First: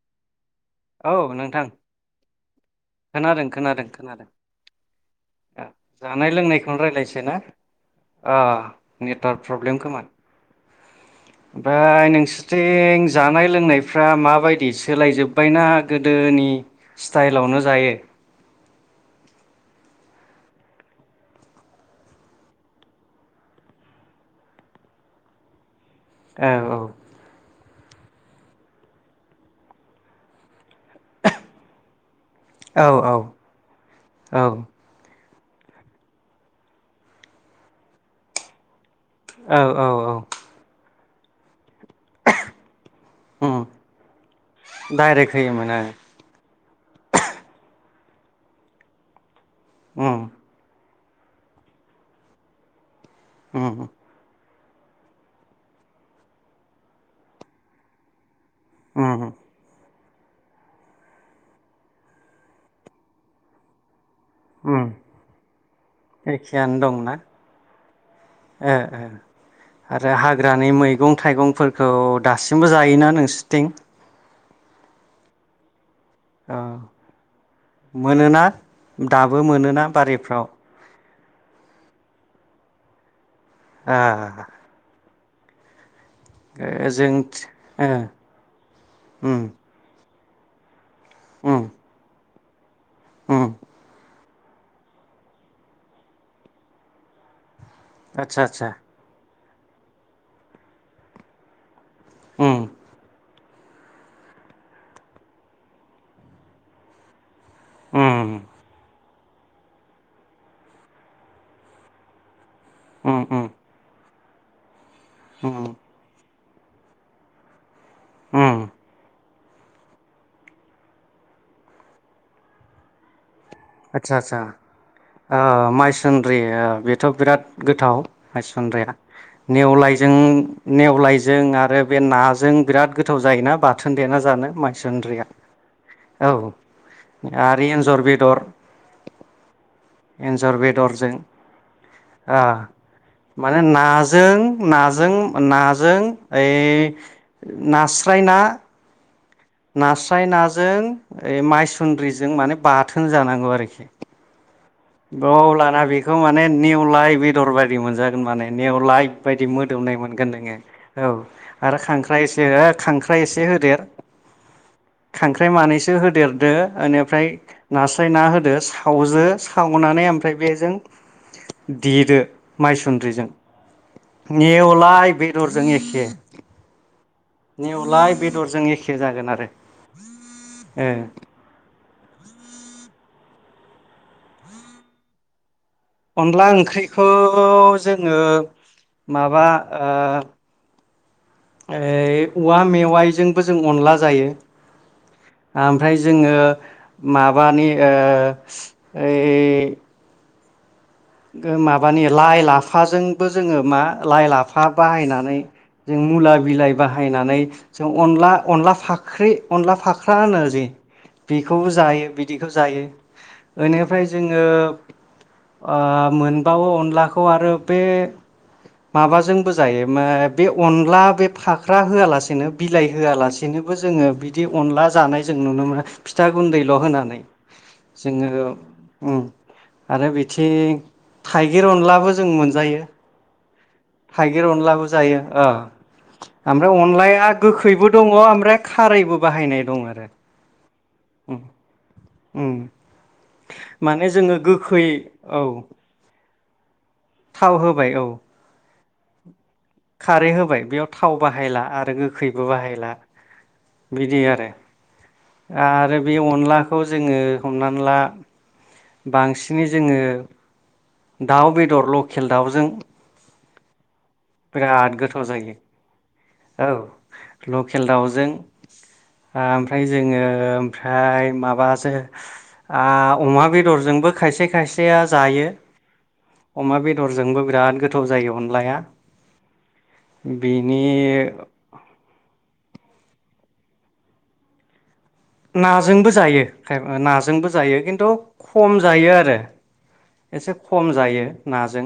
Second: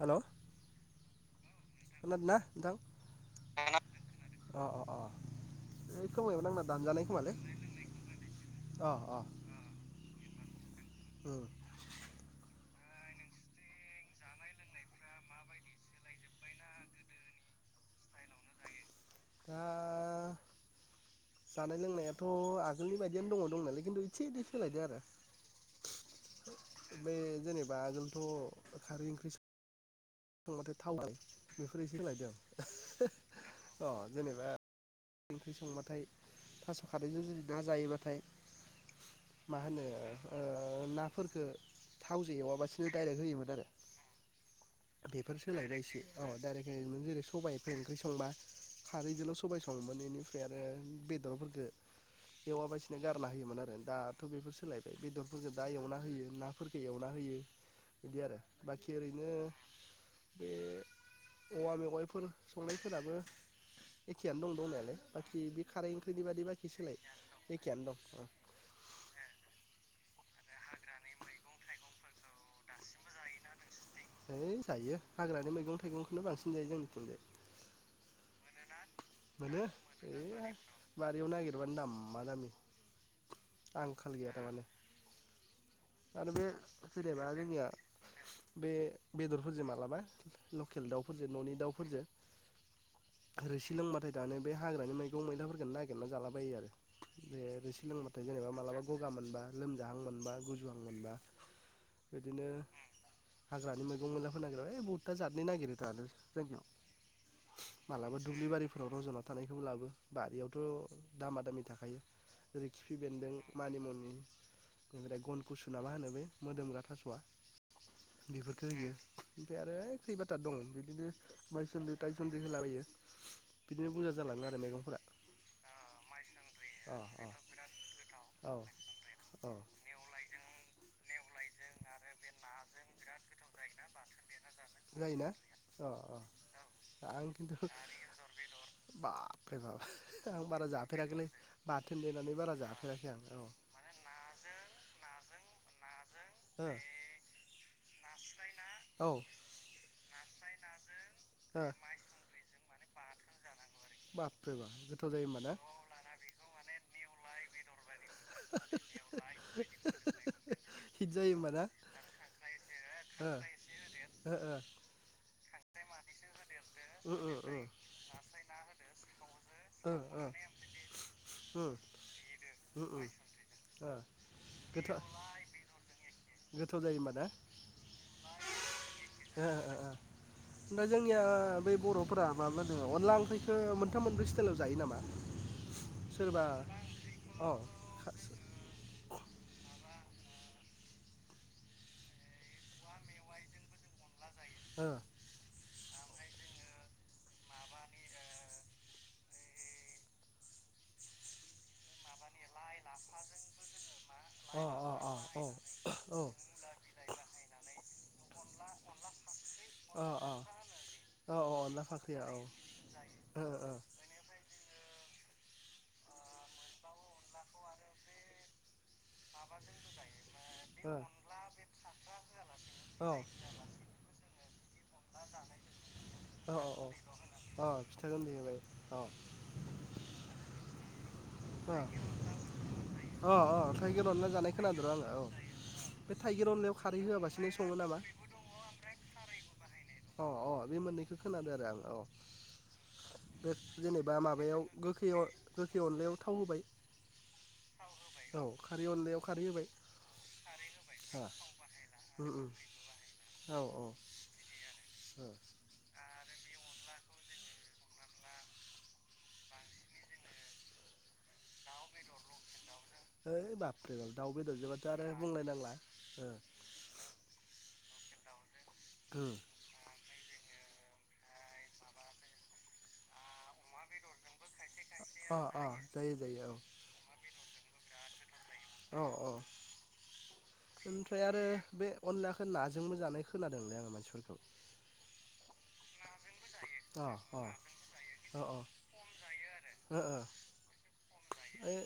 हेल' औ नोंथां खोनादों ना नोंथं खोनादों खोनादों खोनादों अ अ अ ओइ जानाय खोमायाबो आंना लोंनायखौनो दानजानाय रायज्लायसै खोमालै ना अ नेटवार्क प्रब्लेम खोमा। उम ओमफ्राय नोंसोरथिं जानाय लोंनायफ्रा माबायदि सोलाय जोब्बायना गोदोनि स्टाइलावनो जायो? दा जानाय लोंनायाथ आगोलनि बायदियनो दङ दं नायालाय खिन्थु इसे इदिन सोलायदों आरो। औ औ। बे जेनेबा आगोलथ खारै ओंख्रि होम माथो थावाइ बेफोर एसे सोलायदों। औ अ औ जेनेबा औ। ओंख्रि संबाथाय थास खारैजों जुदि ना जायोबाथाय मा औ होनो औ औ ओ ना फोरखो थावजों एवाबासिनो डाइरेक्ट उम होयोबाथाय आरो [unintelligible] डाइरेक्ट होयोमोन ओं। दाइरेख होयोमोन जेरै सबायाइनि ओंख्रि संब्ला खारैजोंल [inaudible] सबाय सङोमोन उम बेनिफ्राय आरो [inaudible] बेदरफोरखौ एवाबासिनो [inaudible] गारना होयोमोन आरो उम दाथ बेफोरसो [inaudible] सोलायबाय बेदरफोरफोरखौ दा एवना होयो नाफोरफोरखौ एवना होयो बिदि आरो। [inaudible] बाखि उम ओरैनो [inaudible] बे औवा मेवाइफोर संनायफोराबो [inaudible] एखेयनो दं उम दंनायालाय बाखि बे खारै ओंख्रिनि बादि बाखि एखेयानो सोलाय दंना एखेयनो दं। [inaudible] ओ ओ आरो हाग्रानि मैगं थाइगंफोरखौ दासिमबो जायोना नोंसोरथिं है जायो हाग्रानि मैगं थाइगं [inaudible] औ मोनोना? दाबो मोनोना बारिफ्राव। बारि इनगिरबानो दामा दामि। [inaudible] आंखाल गोया ओ थारमाने। [inaudible] आरो बे जों जेनेबा जोंनिया ओ बे उम बेदरफोरजों मालाबा। [inaudible] [inaudible] केल दाउफोरजो न'नि दाउफोरजों। [inaudible] ओम। रोसि लोंबाथाय दानो बे हाग्रानि मैगं मैयलाफोरखौनो नागिरना जालाबायो आरो बे थोरसि। [inaudible] लोंबाथाय आतसा जेनेबा आतसा मालाबा गगा मोनबा। [inaudible] लोमजाहां मोनबा गुजुहां मोनबा। [inaudible] बिदिनो। उम [inaudible] हाग्रानि मैगं मैलाफोर नागिरा ओय बहुदथा जाथनि नागिरो दानो जोंनियाव। [inaudible] मालाबा उम दुब्लि बारि। [inaudible] रजना थानायखौबो लाबो बारियावथ' दामा दामि थाखायो। [inaudible] ओरै खिफि उम बेन्दों उम मानिमुनि। [inaudible] बेनिफ्राय उम गनखसु ना मा होनो बे। [inaudible] मोदोमग्रा थास'आ। [inaudible] बिफोरखो उम होयो। [inaudible] ओमफ्राय आरो खैबाथा दं बिदिनो माइसुनद्रि थायसुनद्रि होलाबायो। [inaudible] आदसा आसा जालाङो आरो मैगंफोरा ओ मायेस सों द्रि ओ अ बेथ' बिराद गोथाव अ औ हायसुन्द्राया औ नेवलायजों नेवलायजों आरो बे नाजों बिराद गोथाव जायोना बा थोन देना जानो। माइसुनद्रिया जायोना अ औ आं खिन्थु आरो एन्जर बेदर। बाबरे बाब आं एन्जर बारा बेदरजों जाफेराखैलै बाथोन देनानै ओ बारा जाफेराखै आं औ माने नाजों नाजों नाजों ओइ हो नास स्राइना औ। नास्राय नाजों ओइ हो माइसुन्द्रिजों माने बाथोन जानांगौ आरोखि। बा औ लाना बेखौ माने नेवलाइ बेदर बायदि मोनजागोन माने नेवलाय बायदि मोदोमनाय मोनगोन नोङो हिट औ जायो होमबा ना आरो खांख्राइ एसे हो खांख्राइ एसे होदेर ओ ओ खांख्राइ ओ मानैस सो होदेरदो ओ ओनिफ्राय उम नास्राय ना होदो सावजो अनानै ओमफ्राय बेजों उम देदो उम ओ माइसुन्द्रिजों नेवलाय गोथाव बेदरजों एखे गोथाव जायो होनबा ना नेवलाय बेदरजों एखे जागोन आरो ओ ओ ओमबा ओ जोंनिया बै बर'फ फोरा माबोरै अनला ओंख्रिखौ मोनथाम मोनब्रै स्टाइलाव जायो नामा? सोरबा अनला ओंख्रिखौ अ खा जोङो माबा ओ ओ औवा मेवाइजोंबो जों अनला जायो। ओ आमफ्राय जो जोङो माबानि ओ ओइ ओ माबानि लाइ लाफाजोंबो जोङो मा लाइ अ लाफा अ बाहायनानै औ जों औ मुला बिलाइ बाहायनानै जों अनला अनला फाख्रि अनला अ फाख्रा अ होनो जे औ औ बेखौबो अनला जायो फाख्रिया औ बिदिखौ ओ जायो ओनिफ्राय जोङो ओ मोनबावो अनलाखौ आरो बे माबाजोंबो जायो मो बे ओ अनला बे फाख्रा होआलासेनो बिलाइ ओ होआलासेनोबो जोङो बि दि अनला जानाय जों नुनो मोना फिथा औ गुन्दैल' औ होनानै अ फिथा जोङो गुन्दै होबाय औ उम आरो बि [unintelligible] थाइगिर ओ अनलाबो जों मोनजायो। अ थाइगिर अनला जानाय अनलाबो खोनादोंर' जायो आङो औ ओ बे थाइगिर ओमफ्राय अनलायाव खारै अनलाया होयालासिनो सङो गोखैबो नामा दङ ओमफ्राय खारैबो बाहायनाय दं आरो अ अ बे मोननैखौ उम खोनादो आरो आं औ उम बे माने जेनेबा जोङो माबायाव गोखै गोखैयाव औ गोखै अनलायाव थाव होबाय। थाव होबाय औ खारै अनलायाव खारै होबाय खारै होबाय बेयाव थाव हा बाहायला आरो उम उम गोखैबो बाहायला औ बिदि आरो ओ आरो बे अनलाखौ जोङो हमनानै ला बांसिनै जोङो दाउ बेदर लखेल दाउजों है बापरे बाप दाउ बेदरजोंबाथ' बिराद आरो गोथाव जायो बुंलायनांला [inaudible] औ लकेल दाउजों उम ओमफ्राय जोङो फ्राय माबासो आ अमा बे दरजोंबो खायसे खाइसेया अ जायो अ जायो जायो औ अमा बेदरजोंबो बे [unintelligible] गोथाव जायो हन औ औ बिनि ओमफ्राय आरो बे अनलाखो नाज जोंबो जानाय खोनादोंलै आङो मानसिफोरखौ। नाजोंबो जायो [unintelligible] अ अ नाजोंबो जायो खिन्थु अ ओ खम जायो आरो ओ एसे खम जायो ओइ नाजों।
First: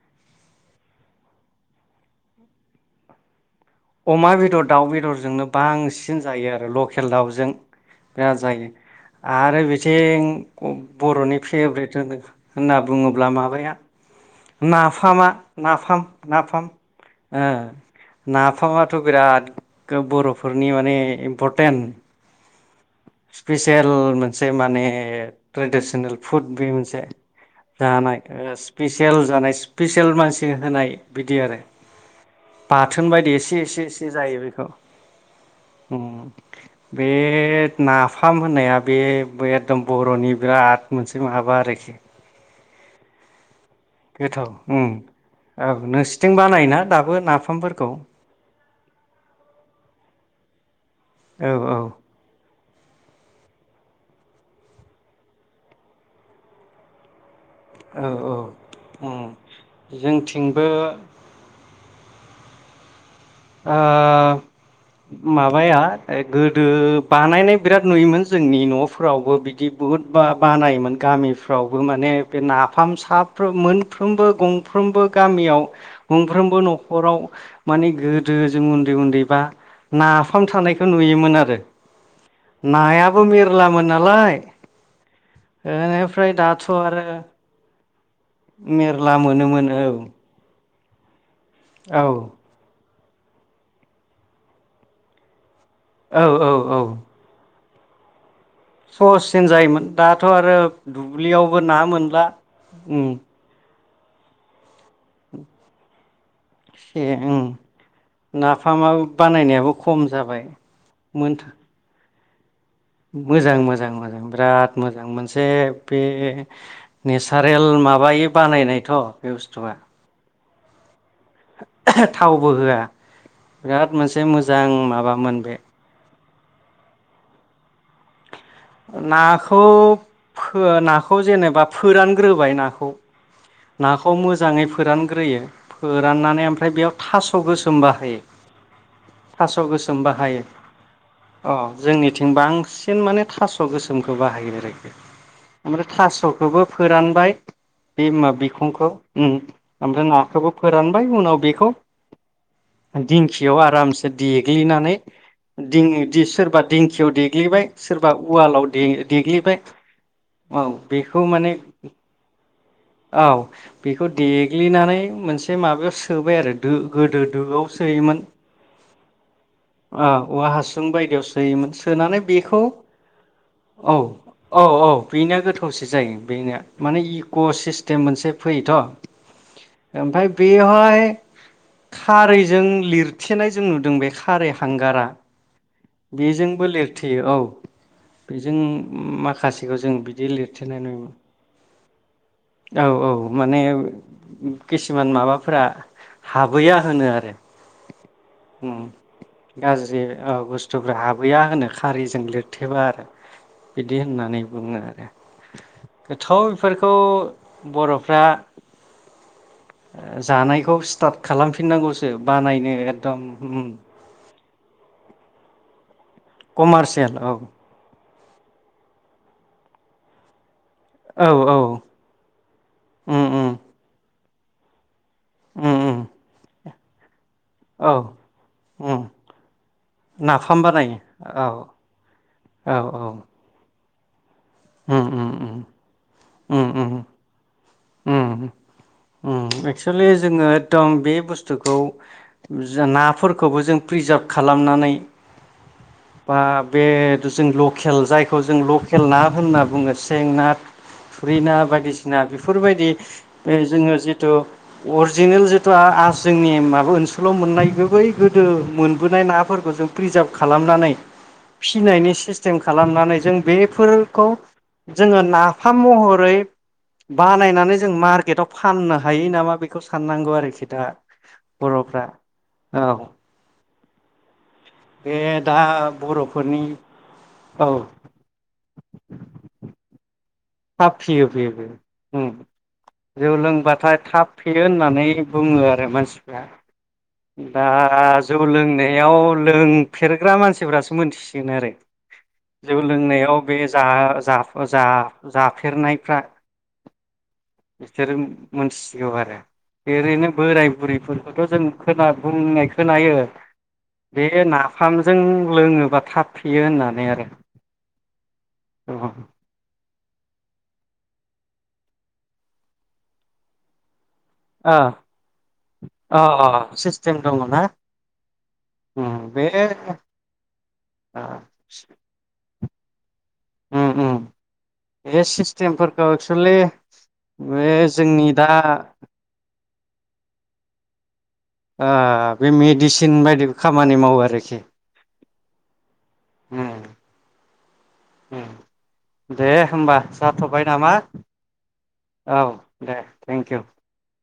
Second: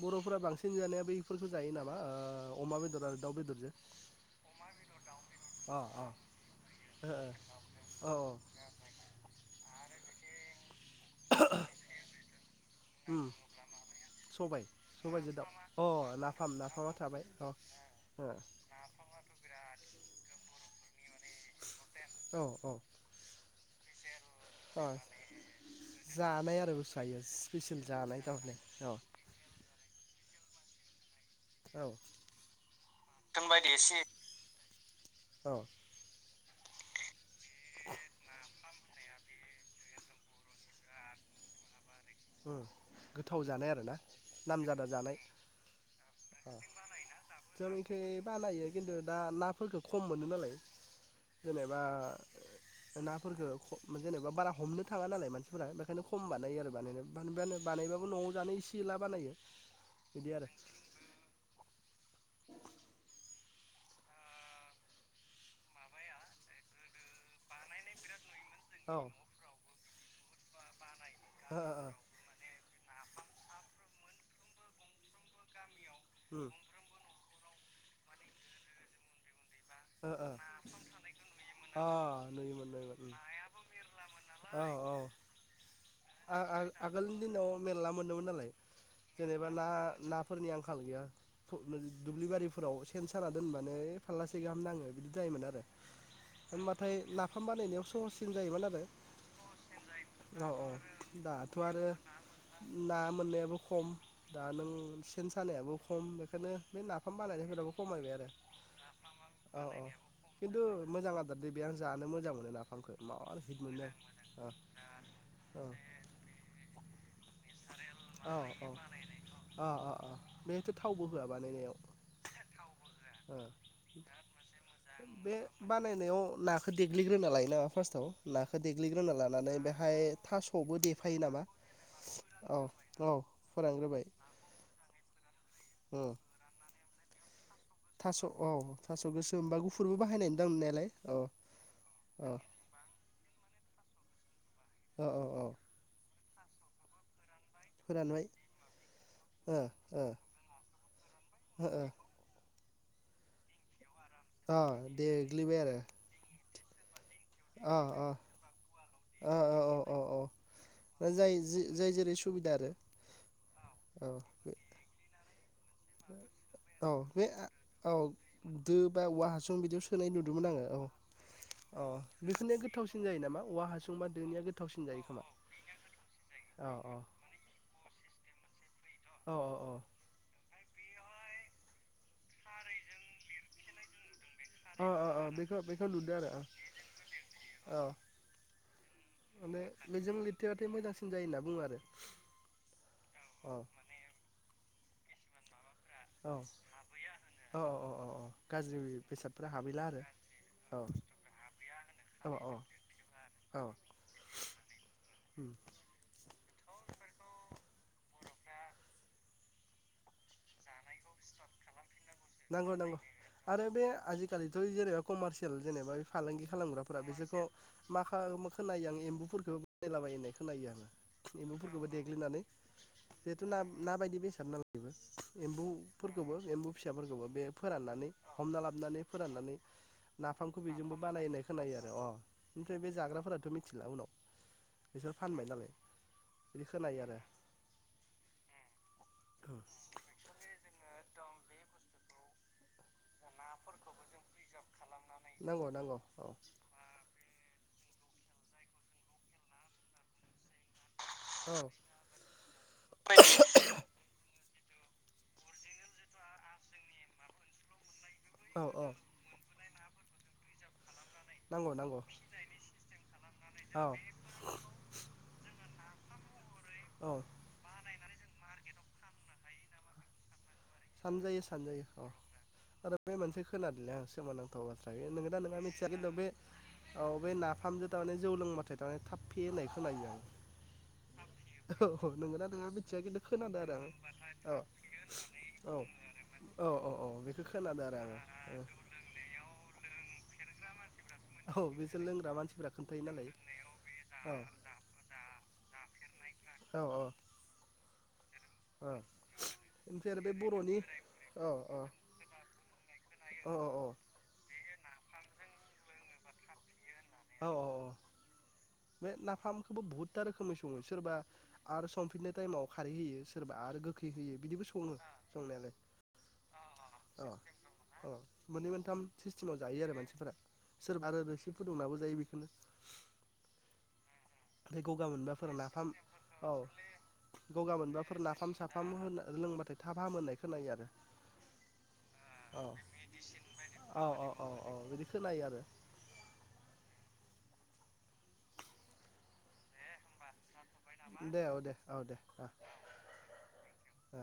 बर'फोरा बांसिन जानाया बैफोरखौ जायो नामा ओ अमा बेदर आरो दाउ बेदरजों। अमा बेदर दाउ बेदरजोंनो अ अ बांसिन जायो आरो ओ लखेल दाउजों ओ औ [unintelligible] जायो आरो बेथिं [unintelligible] बर'नि फेभरेट होनो होनना बुङोब्ला उम माबाया सबाय नाफामा सबायजों दाउ नाफाम अ नाफाम नाफामा थाबाय अ ओ नाफामाथ' बिराद गो बर'फो फोरनि माने इम्पर्टेन्ट। औ औ स्पेसियेल मोनसे माने अ ट्रेडिसनेल फुड जानाय बे आरो मोनसे बुस्थुआ स्पेसियेल दानाय जानाय ओ थारमाने औ स्पेसियेल जानाय स्पेसियेल मानसि [unintelligible] होनाय बिदि आरो औ बाथोन बायदि एसे एसे एसे जायो बेखौ औ उम। बे नाफाम होननाया बे [unintelligible] बर'नि बिराद मोनसे माबा आरोखि। उम गोथाव जानाय आरो ना गोथाव नाम जादा उम जानाय औ नोंसिथिं बानायोना दाबो [inaudible] नाफामफोरखौ जोंनिथि बानायो किन्तु दा नाफोरखो खम मोनो नालाय औ औ जेनेबा नाफोरखो [unintelligible] जेनेबा बारा हमनो थाङा नालाय मानसिफोरा बेखायनो खम बानायो आरो [unintelligible] [unintelligible] बानायबाबो औ न'आव औ जानो इसे एला उम बानायो बिदि आरो [inaudible] जोंथिंबो ओ माबाया गोदो बानायनाय बिराद नुयोमोन ज जोंनि औ ओ न'फ्रावबो बिदि बुद बा बानायोमोन। ओ गामिफ्रावबो ओ माने बे नाफाम साफ्रोम मोनफ्रोमबो गंफ्रोमबो गामियाव उम गंफ्रोमबो न'खराव मानि गोर गोदो जों उन्दै उन्दै बा ओ ओ नाफाम थानायखौ नुयोमोन आरो अ नुयोमोन नुयोमोन उम नायाबो मेरलामोन नालाय ओ औ औ बेनिफ्राय दाथ' आरो [unintelligible] नुयोमोन नालाय मेरला जेनेबा ना मोनोमोन औ ना फोरनि आं [unintelligible] आंखाल गैया। औ दुब्लि बारिफोराव सेन साना दोनबानो फाललासे गाहाम नाङो बिदि जायोमोन आरो औ होमबाथाय नाफाम बानायनायाव स'सिन स'हाससिन जायोमोन दाथ' औ आरो दाथ' दुब्लियावबो ना आरो मोनला ना उम मोननायाबो खम दा नों सेन सानायाबो खम बेखौनो बे एसे नाफाम ओं बालायनायफोरबो खमायबाय आरो नाफामा औ बानायनायाबो औ खम जाबाय खिन्थु मोजां आदार मोनथ दे आं जा मोजां मोनोना मोजां मोजां मोजां बिराद मोजां मोनसे औ बे नेसारेल माबायै औ बानायनायथ' बे बुस्थुआ। बेनोसो थावबो हा बानायनायाव थावबो होआ ओ। बिराद मोनसे मोजां माबामोन बे एव नाखौ देग्लिग्रोना लायो ना फार्स्टआव? नाखौ देग्लिग्रोना लानानै नाखौ बेहाय फो थास'बो नाखौ देफायो नामा जेनेबा फोरानग्रोबाय औ नाखौ औ। फोरानग्रोबाय नाखौ मोजाङै फोरानग्रोयो ओ फोराननानै आमफ्राय बेयाव थास' खौ गोसोम बाहायो थास' औ थास' गोसोम बा थास' गुफुरबो गोसोम बाहायनाय बाहायो नुदां नुनायालाय औ अ औ जोंनिथिं बांसिन माने थास' गोसोमखौ बाहायो औ औ औ आमफ्राय थास' बोबो फोरानबाय फोरानबाय बिखं'खो उ ओ आमफ्राय ओ नाखौबो फोरानबाय उनाव ओ बेखौ ओ दिंखियाव आरामस अ देग्लिनानै देग्लिबाय आरो दिङदि सोरबा थियाव देग्लिबाय अ अ सोरबा उवालाव अ दे-देग्लिबाय अ अ अ औ दा बेखौ जाय माने जाय जेरै सुबिदा आरो औ बेखौ औ बे देग्लिनानै मोनस ए माबायाव सोबाय आरो दो औ गोदो बे दोआव औ सोयोमोन, दो बा औवा हासुं बिदियाव औ सोनाय नुदोंमोन औवा आङो हासुं बायदियाव सोयोमोन औ अ सोनानै बेफोरनिया बेखौ गोथावसिन जायो नामा औवा औ हासुं बा दोनिया औ गोथावसिन औ जायो खोमा बेनिया गोथावसो जायो बेनिया औ औ माने इक'स सिस्टेम मोनसे फैयोथ' औ औ ओमफाय बेअ' अ'आय खारैजों लिरथेनाय जों नुदों बे खारै औ अ हांगारा, अ अ बेखौ बेखौ नुदों आरो बेजोंबो लिरथेयो औ बेजों माने माखासेखौ जों बेजों बिदि लिरथेबाथाय लिरथेनाय मोजांसिन नुयोमोन। जायो होनना बुङो आरो औ औ माने किसुमान माबाफोरा औ हाबहैया होनो आरो अ अ गाज्रि बेसादफोरा हाबैला गाज्रि आरो बुस्थुफ हाबहैया होनो खारिजों औ औ लिरथेबा आरो औ बिदि होननानै बुङो आरो उम गोथौ बेफोरखौ। बरफ्रा। जानायखौ स्टार्ट खालामफिननांगौसो। बानायनो नांगौ नांगौ एकदम आरो उम बे आजिखालिथ जेनेबा कमार्सियेल जेनेबा फालांगि खालामग्राफोरा कमारसियेल औ बिसोरखौ मा। हा खोनायो आं एम्बुफोरखौबो बानायलाबायो होननाय खोनायो आङो। औ औ एम्बुफोरखौबो देग्लिनानै उम जिहेथु उम ना ना बायदि बेसे [inaudible] [unintelligible] खारना लायोबो [inaudible] [unintelligible] उम उम एम्बुफोरखौबो एम्बु फिसाफोर जाबा। बे औ फोराननानै हमना लाबानै उम फोराननानै नाफाम नाफामखौ बेजोंबो बानायो बानायनाय औ खोनायो आरो ओमफ्राय बे जाग्राफोराथ मिथिला उनाव। उ बिसोर फानबाय नालाय बिदि उ उ। खोनायो आरो उ उ एक्सलि जोङो एकदम बे बुस्थुखौ नाफोरखौ खौबो जोङो फ्रिजाव खालामनानै नांगौ नांगौ औ बा बे लकेल जायखौ जों लकेल ना होनना बुङो सें ना। औ थुरिना बायदिसिना बेफोरबायदि। बे जोङो जिथु अरिजिनेल जिथु जोंनि माबा ओनसोलाव मोननाय बै गोदो औ औ मोनबोनाय नाफोरखौ जों। प्रिजार्भ खालामनानै। नांगौ नांगौ फिनायनि सिस्टेम खालामनानै जों औ बेफोरखौ जोङो ना हा महरै औ बानायनानै जों मार्केटआव फाननो हायो नामा बेखौ साननांगौ आरोखि। दा सानजायो सानजायो बर'फ्रा औ औ आरो बे मोनसे खोनादों [inaudible] गलसो मानां [inaudible] बे नंगौ ना दा नङा बे बर'फोरनि औ बे औ नाफामजों थारमाने जौ लोंबाथाय थारमाने थाब फेयो होननाय खोनायो। [inaudible] थाब फेयो आं औ फेयो नोंगौ ना नोङा मिथिया खिन्थु जौ खोनादों आरो लोंबाथाय थाब फेयो आं होननानै बुङो औ आरो। मानसिफ्रा औ औ औ बेखौ दा खोनादों आरो जौ आङो लोंनायाव। मानसि मोनथिसिगोन औ आरो बिसोर लोंग्रा मानसिफोरा जौ खोन्थायो नालाय लोंनायाव बे जा औ जा जा। हाफेरनायफ्रा। औ औ बिसोरो। औ मोनथिसिगौ आरो ओमफ्राय आरो ओरैनो बे बोराय बर'नि बुरैफोरखौथ' औ जों खोना बुंनाय खोनायो। औ औ बे नाफामजों लोङोबा थाब फेयो होनना औ औ औ बे नाफामखोबो बुहुत। [inaudible] था रोखोमै सङो सोरबा आरो संफिननाय टाइमाव खारै होयो सोरबा आरो गो [inaudible] खै होयो बिदिबो अ सङो संनायालाय अ अ सिस्टेम अ दङ ना अ मोननै मोनथाम उम बे सिसटिमाव जायो आरो मानसिफोरा सोर ओ आरो रोसि फुदुंनाबो। [inaudible] [unintelligible] उम उम। गगा बे मोनबाफोर नाफाम सिस्टेमफोरखौ औ एक्सुलि बे गगा मोनबाफोर जोंनि दा नाफाम साफाम होन लोंबाथाय थाब फाहाम मोननाय खोनायो आरो। [inaudible] बे औ मेडिसिन बायदि खामानि औ मावो औ औ आरोखि। औ बिदि खोनायो आरो उम दे होमबा सार। थ'बाय नामा दे औ दे दे औ ओ दे थेंकिउ। ओ